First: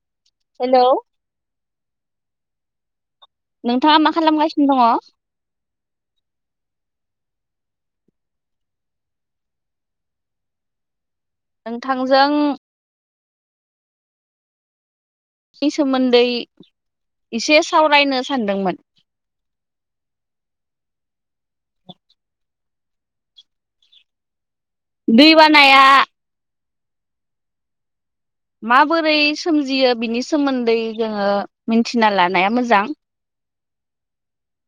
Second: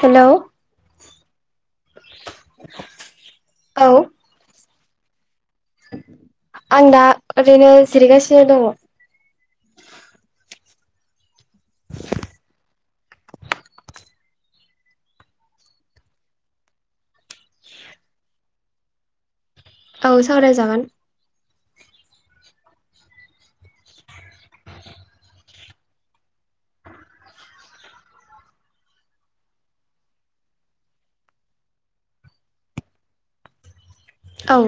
Hello hello नोंथाङा मा खालामगासिनो दङ। आं दा ओरैनो जिरायगासिनो दङ। नोंथांजों [inaudible] नि सोमोन्दै इसे सावरायनो सानदोंमोन। औ सावरायजागोन। दै बानाया माबोरै सोमजियो बिनि सोमोन्दै जोङो मिनथिना लानाया मोजां। औ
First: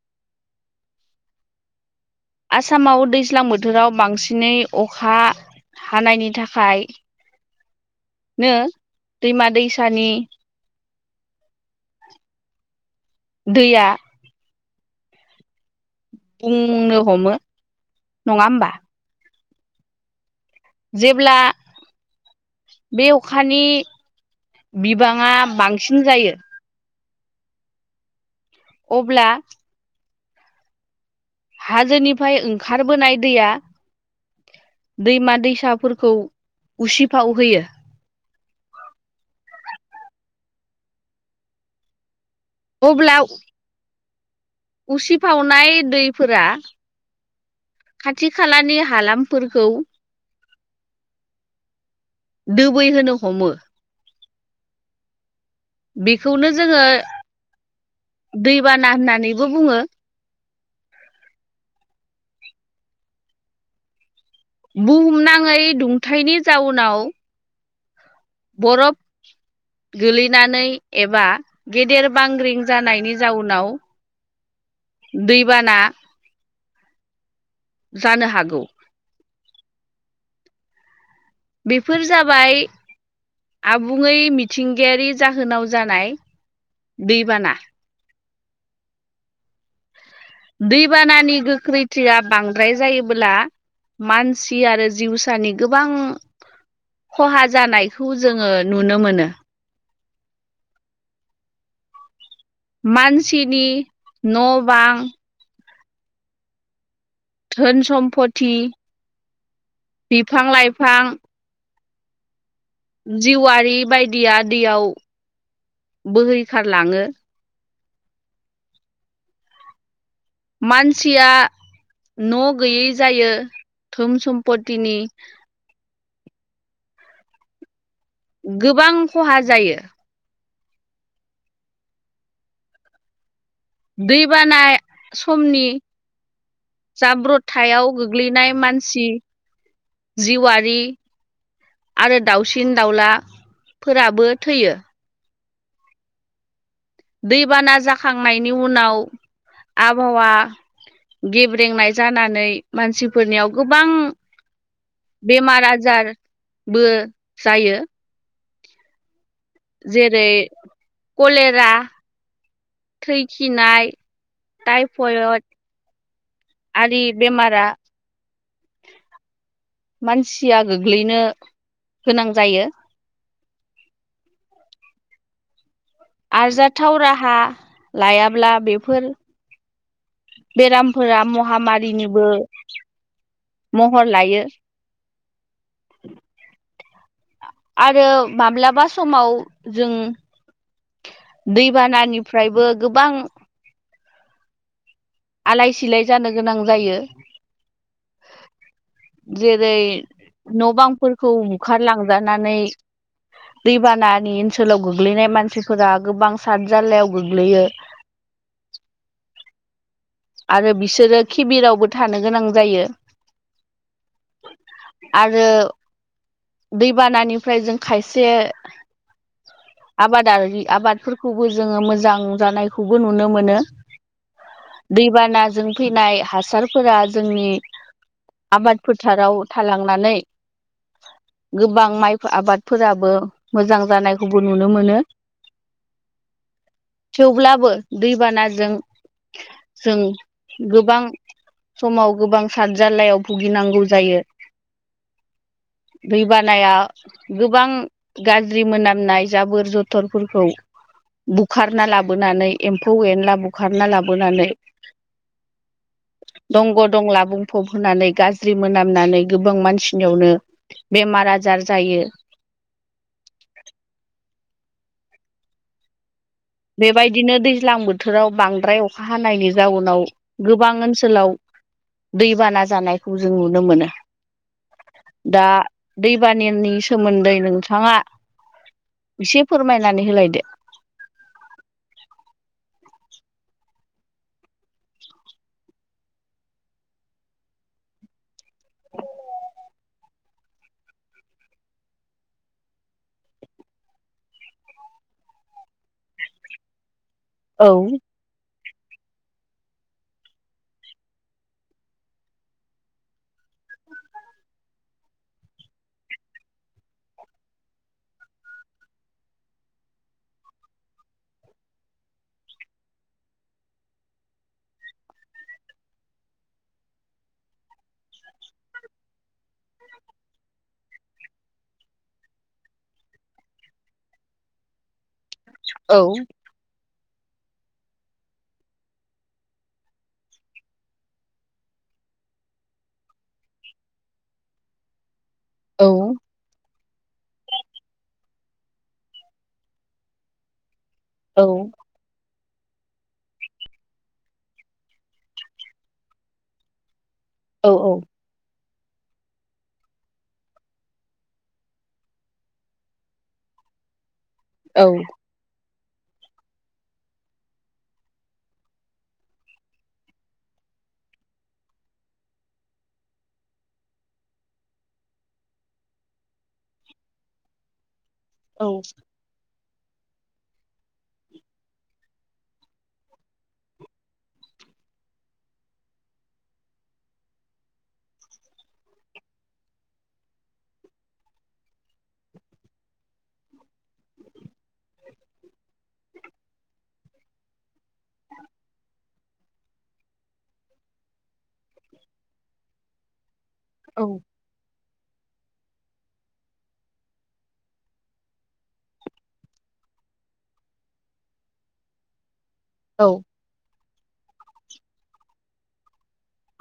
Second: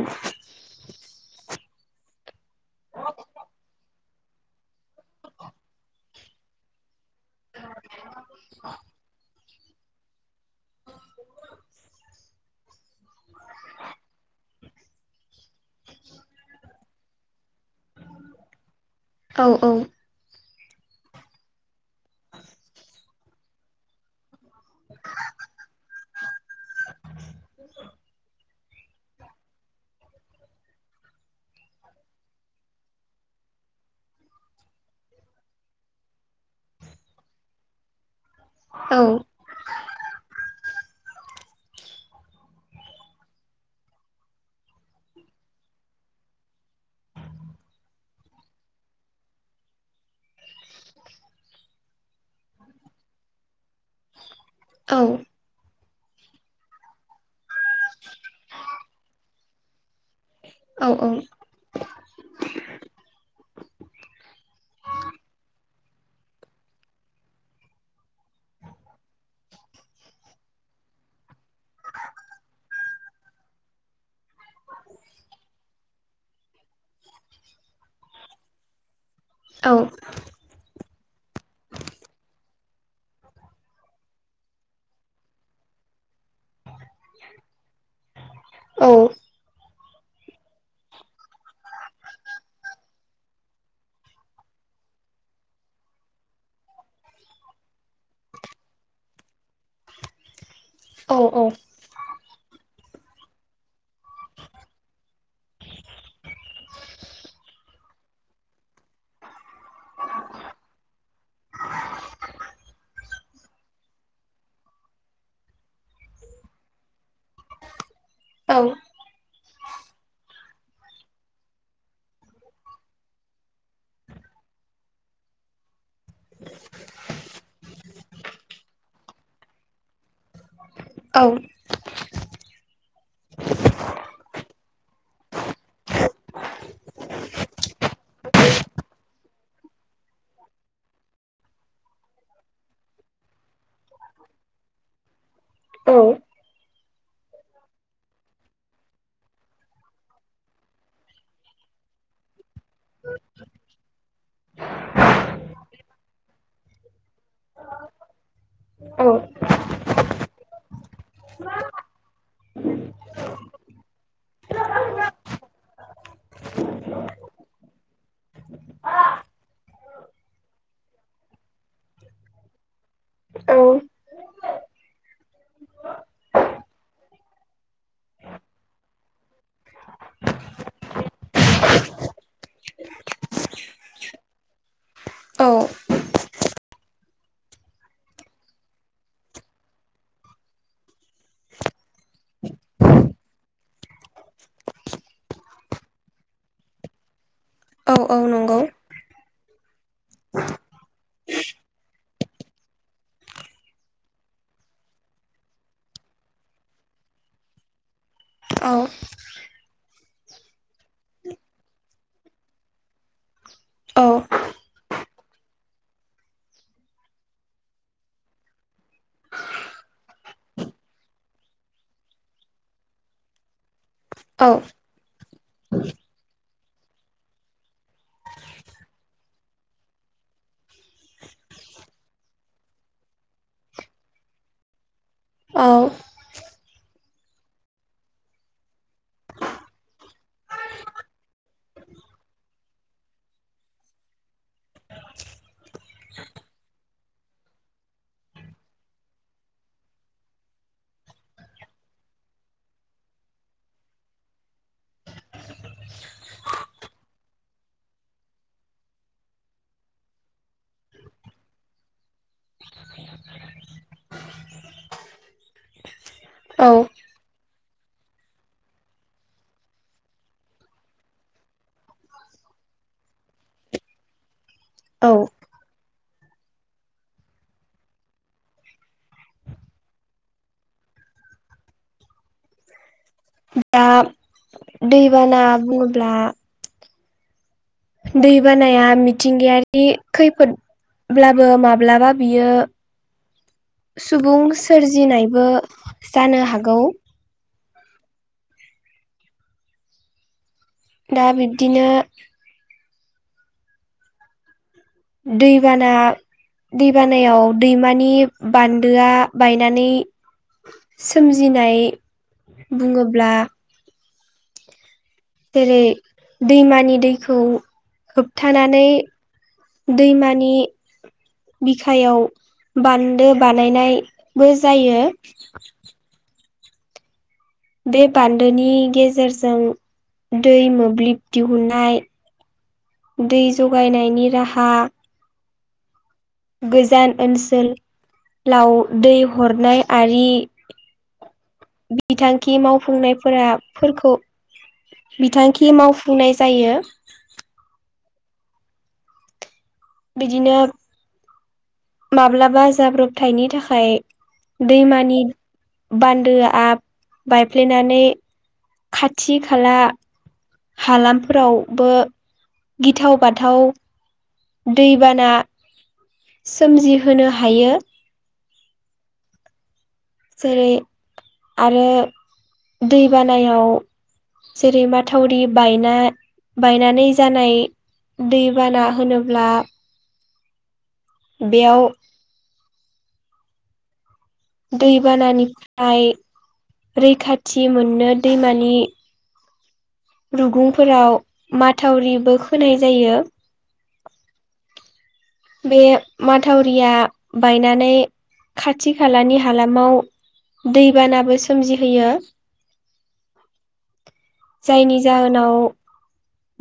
आसामाव दैज्लां बोथोराव बांसिनै अखा हानायनि थाखाय नो दैमा दैसानि दैया बुंनो हमो नङा होमबा? औ औ। जेब्ला बे अखानि बिबाङा बांसिन जायो [unintelligible] अब्ला हाजोनिफ्राय ओंखारबोनाय दैया दैमा दैसाफोरखौ उसिफाव होयो। औ अब्लाव उसिफावनाय दैफोरा खाथि खालानि हालामफोरखौ दोबैहोनो हमो। औ बेखौनो जोङो दैबाना होननानैबो बुङो। औ औ बुहुमनाङै दुंथायनि जाउनाव बरफ गोलैनानै एबा गेदेर बांग्रिं जानायनि जाउनाव दैबाना जानो हागौ। औ बेफोर जाबाय आबुङै मिथिंगायारि जाहोनाव जानाय दैबाना। औ दैबानानि गोख्रैथिया बांद्राय जायोब्ला मानसि आरो जिउसानि गोबां खहा जानायखौ जोङो नुनो मोनो। अ अ मानसिनि न' बां धोन सम्पथि बिफां -लाइफां जिउआरि बायदिया दैयाव बोहैखारलाङो। औ मानसिया न' गैयै जायो धोन सम्पतिनि गोबां खहा जायो। औ दैबाना समनि जाब्रथायाव गोग्लैनाय मानसि जिवारि आरो दाउसिन दाउला फोराबो थैयो। औ दैबाना जाखांनायनि उनाव आबहावा गेब्रेंनाय जानानै मानसिफोरनियाव गोबां बेमार आजार बो जायो जेरै कलेरा थै खिनाय टाइफयड आरि बेमारा मानसिया गोग्लैनो गोनां जायो। औ आरजाथाव राहा लायाब्ला बेफोर बेरामफोरा महामारिनिबो महर लायो औ [inaudible] आरो माब्लाबा समाव जों दैबानानिफ्रायबो गोबां आलाय सिलाय जानो गोनां जायो। औ औ नं जेरै न' बांफोरखौ बुखारलांजानानै दैबानानि ओनसोलाव गोग्लैनाय मानसिफोरा गोबां सात जाल्लायाव गोग्लैयो। औ आरो बिसोरो खिबिरावबो थानो गोनां जायो औ आरो दैबानानिफ्राय जों खायसे आबादारि आबादफोरखौबो जोङो मोजां जानायखौबो नुनो मोनो। औ दैबानाजों फैनाय हासारफोरा जोंनि आबाद फोथाराव थालांनानै गोबां माइ आबादफोराबो मोजां जानायखौबो नुनो मोनो औ थेवब्लाबो दैबानाजों जों गोबां समाव गोबां सात जाल्लायाव भुगिनांगौ जायो। दै बानाया गोबां गाज्रि मोनामनाय जाबोर जथरफोरखौ बुखारना लाबोनानै एम्फौ एनला बुखारना लाबोनानै दंग' दंला बुं फब होनानै गाज्रि मोनामनानै गोबां मानसिनियावनो बेमार आजार जायो [inaudible] बेबायदिनो दैज्लां बोथोराव बांद्राय अखा हानायनि जाउनाव गोबां ओनसोलाव दैबाना जानायखौ जों नुनो मोनो। औ दा दैबानानि सोमोन्दै नोंथाङा एसे फोरमायनानै होलायदो दा दैबाना बुङोब्ला दैबानाया मिथिंगायारि खैफोद होनब्लाबो माब्लाबा बियो सुबुं सोरजिनायबो जानो हागौ औ दा बिब्दिनो दैबाना दै बानायाव दैमानि बान्दोआ बायनानै सोमजिनाय बुङोब्ला जेरै दैमानि दैखौ होबथानानै दैमानि बिखायाव बान्दो बानायनाय बो जायो औ बे बान्दोनि गेजेरजों दै मोब्लिब दिहुननाय दै जगायनायनि राहा औ गोजान ओनसोलाव दै हरनाय आरि औ बिथांखि मावफुंनायफोरा फोरखौ बिथांखि मावफुंनाय जायो औ औ बिदिनो माब्लाबा जाब्रबथायनि थाखाय औ दैमानि बान्दोआ बायफ्लेनानै खाथि खाला हालामफोरावबो गिथाव बाथाव दैबाना सोमजिहोनो हायो औ जेरै आरो दै बानायाव जेरै माथावरि बायना बायनानै जानाय दैबाना होनोब्ला बेयाव दैबानानिफ्राय रैखाथि मोननो दैमानि रुगुंफोराव माथाव औ बे माथावरिया बायनानै खाथि खालानि हालामाव दैबानाबो सोमजिहोयो औ जायनि जाहोनाव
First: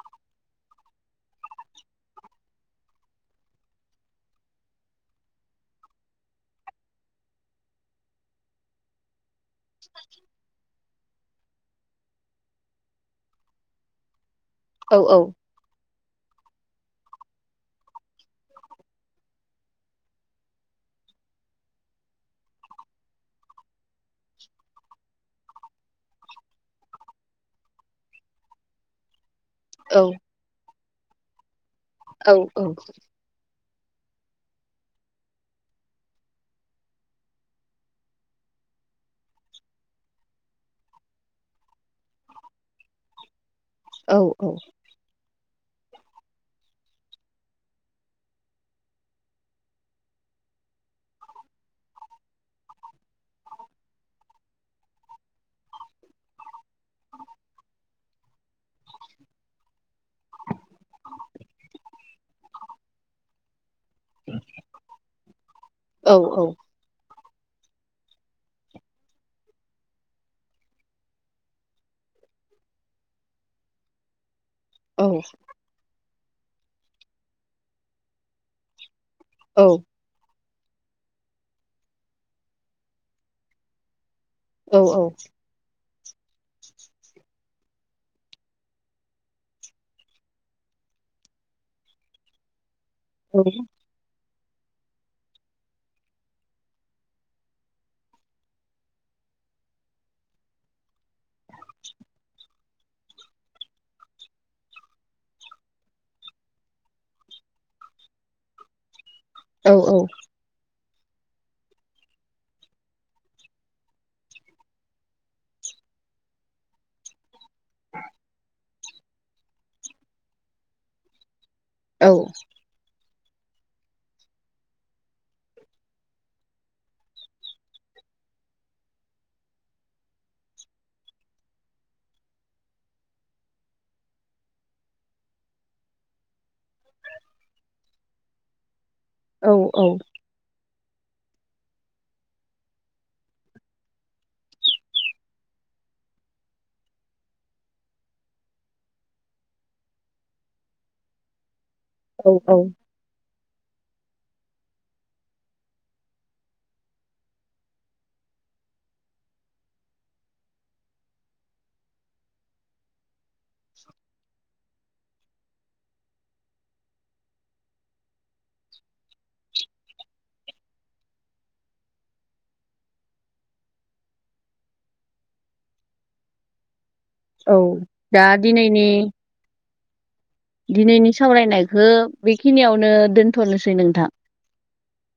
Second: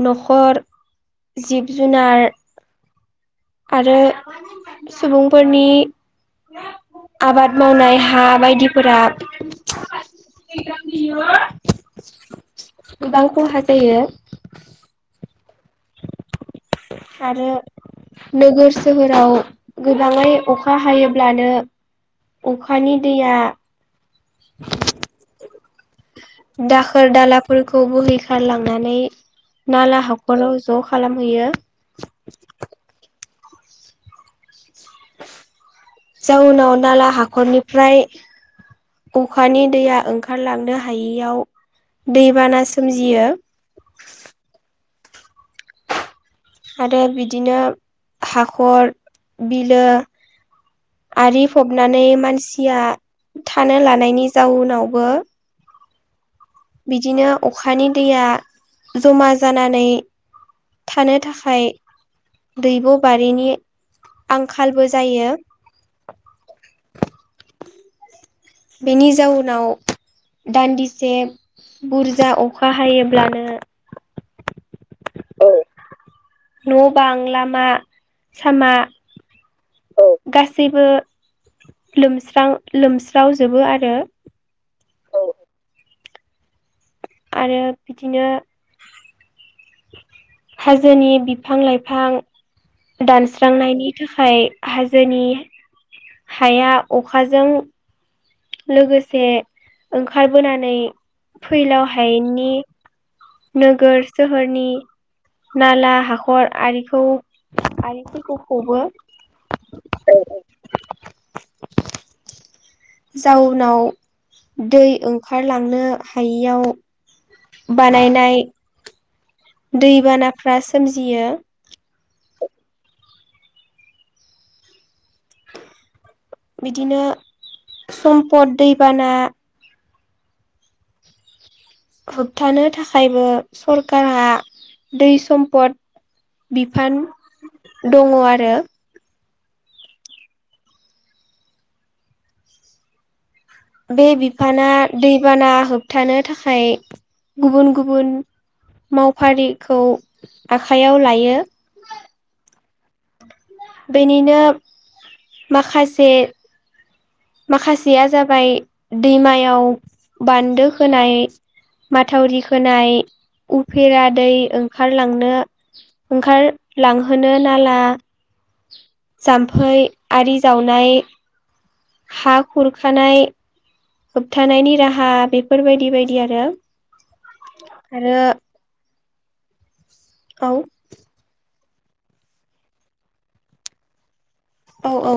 न'खर जिब जुनार आरो सुबुंफोरनि आबाद मावनाय हा बायदिफोरा गोबां खहा जायो औ औ आरो नोगोर सोहोराव गोबाङै अखा हायोब्लानो अखानि दैया [inaudible] दाखोर दालाफोरखौ बोहैखारलांनानै नाला ह गल' ज' खालामहैयो औ औ जाउनाव नाला हाखरनिफ्राय अखानि दैया ओंखारलांनो हायियाव दैबाना सोमजियो औ औ आरो बिदिनो हाखर बिलो आरि फबनानै मानसिया थानो लानायनि जाउनावबो बिदिनो अखानि दैया जमा जानानै थानो थाखाय दैब' बारिनि आंखालबो जायो औ औ बेनि जाउनाव दान्दिसे बुरजा अखा हायोब्लानो औ न' बां लामा सामा औ गासैबो लोमस्रां लोमस्रावजोबो आरो औ औ आरो बिदिनो हाजोनि बिफां लाइफां दानस्रांनायनि थाखाय हाजोनि हाया अखाजों लोगोसे ओंखारबोनानै फैलाव हायेननि नोगोर सोहोरनि नाला हाखर आरिखौ आरिफोरखौ खबो औ औ जाउनाव दै ओंखारलांनो हायियाव बानायनाय दैबानाफ्रा सोमजियो औ बिदिनो सम्पद दैबाना होबथानो थाखायबो सरकारा दै सम्पद बिफान दङ आरो औ औ बे बिफाना दैबाना होबथानो थाखाय गुबुन गुबुन मावफारिखौ आखाइयाव लायो औ औ बेनिनो माखासे माखासेया जाबाय दैमायाव बान्दो होनाय माथावरि खोनाय उफेरा दै ओंखारलांनो ओंखारलांहोनो नाला जाम्फै आरि जावनाय हा खुरखानाय होबथानायनि राहा बेफोरबायदि बायदि आरो औ आरो दा दिनैनि औ दिनैनि सावरायनायखौ बेखिनियावनो दोनथ'नोसै नोंथां औ औ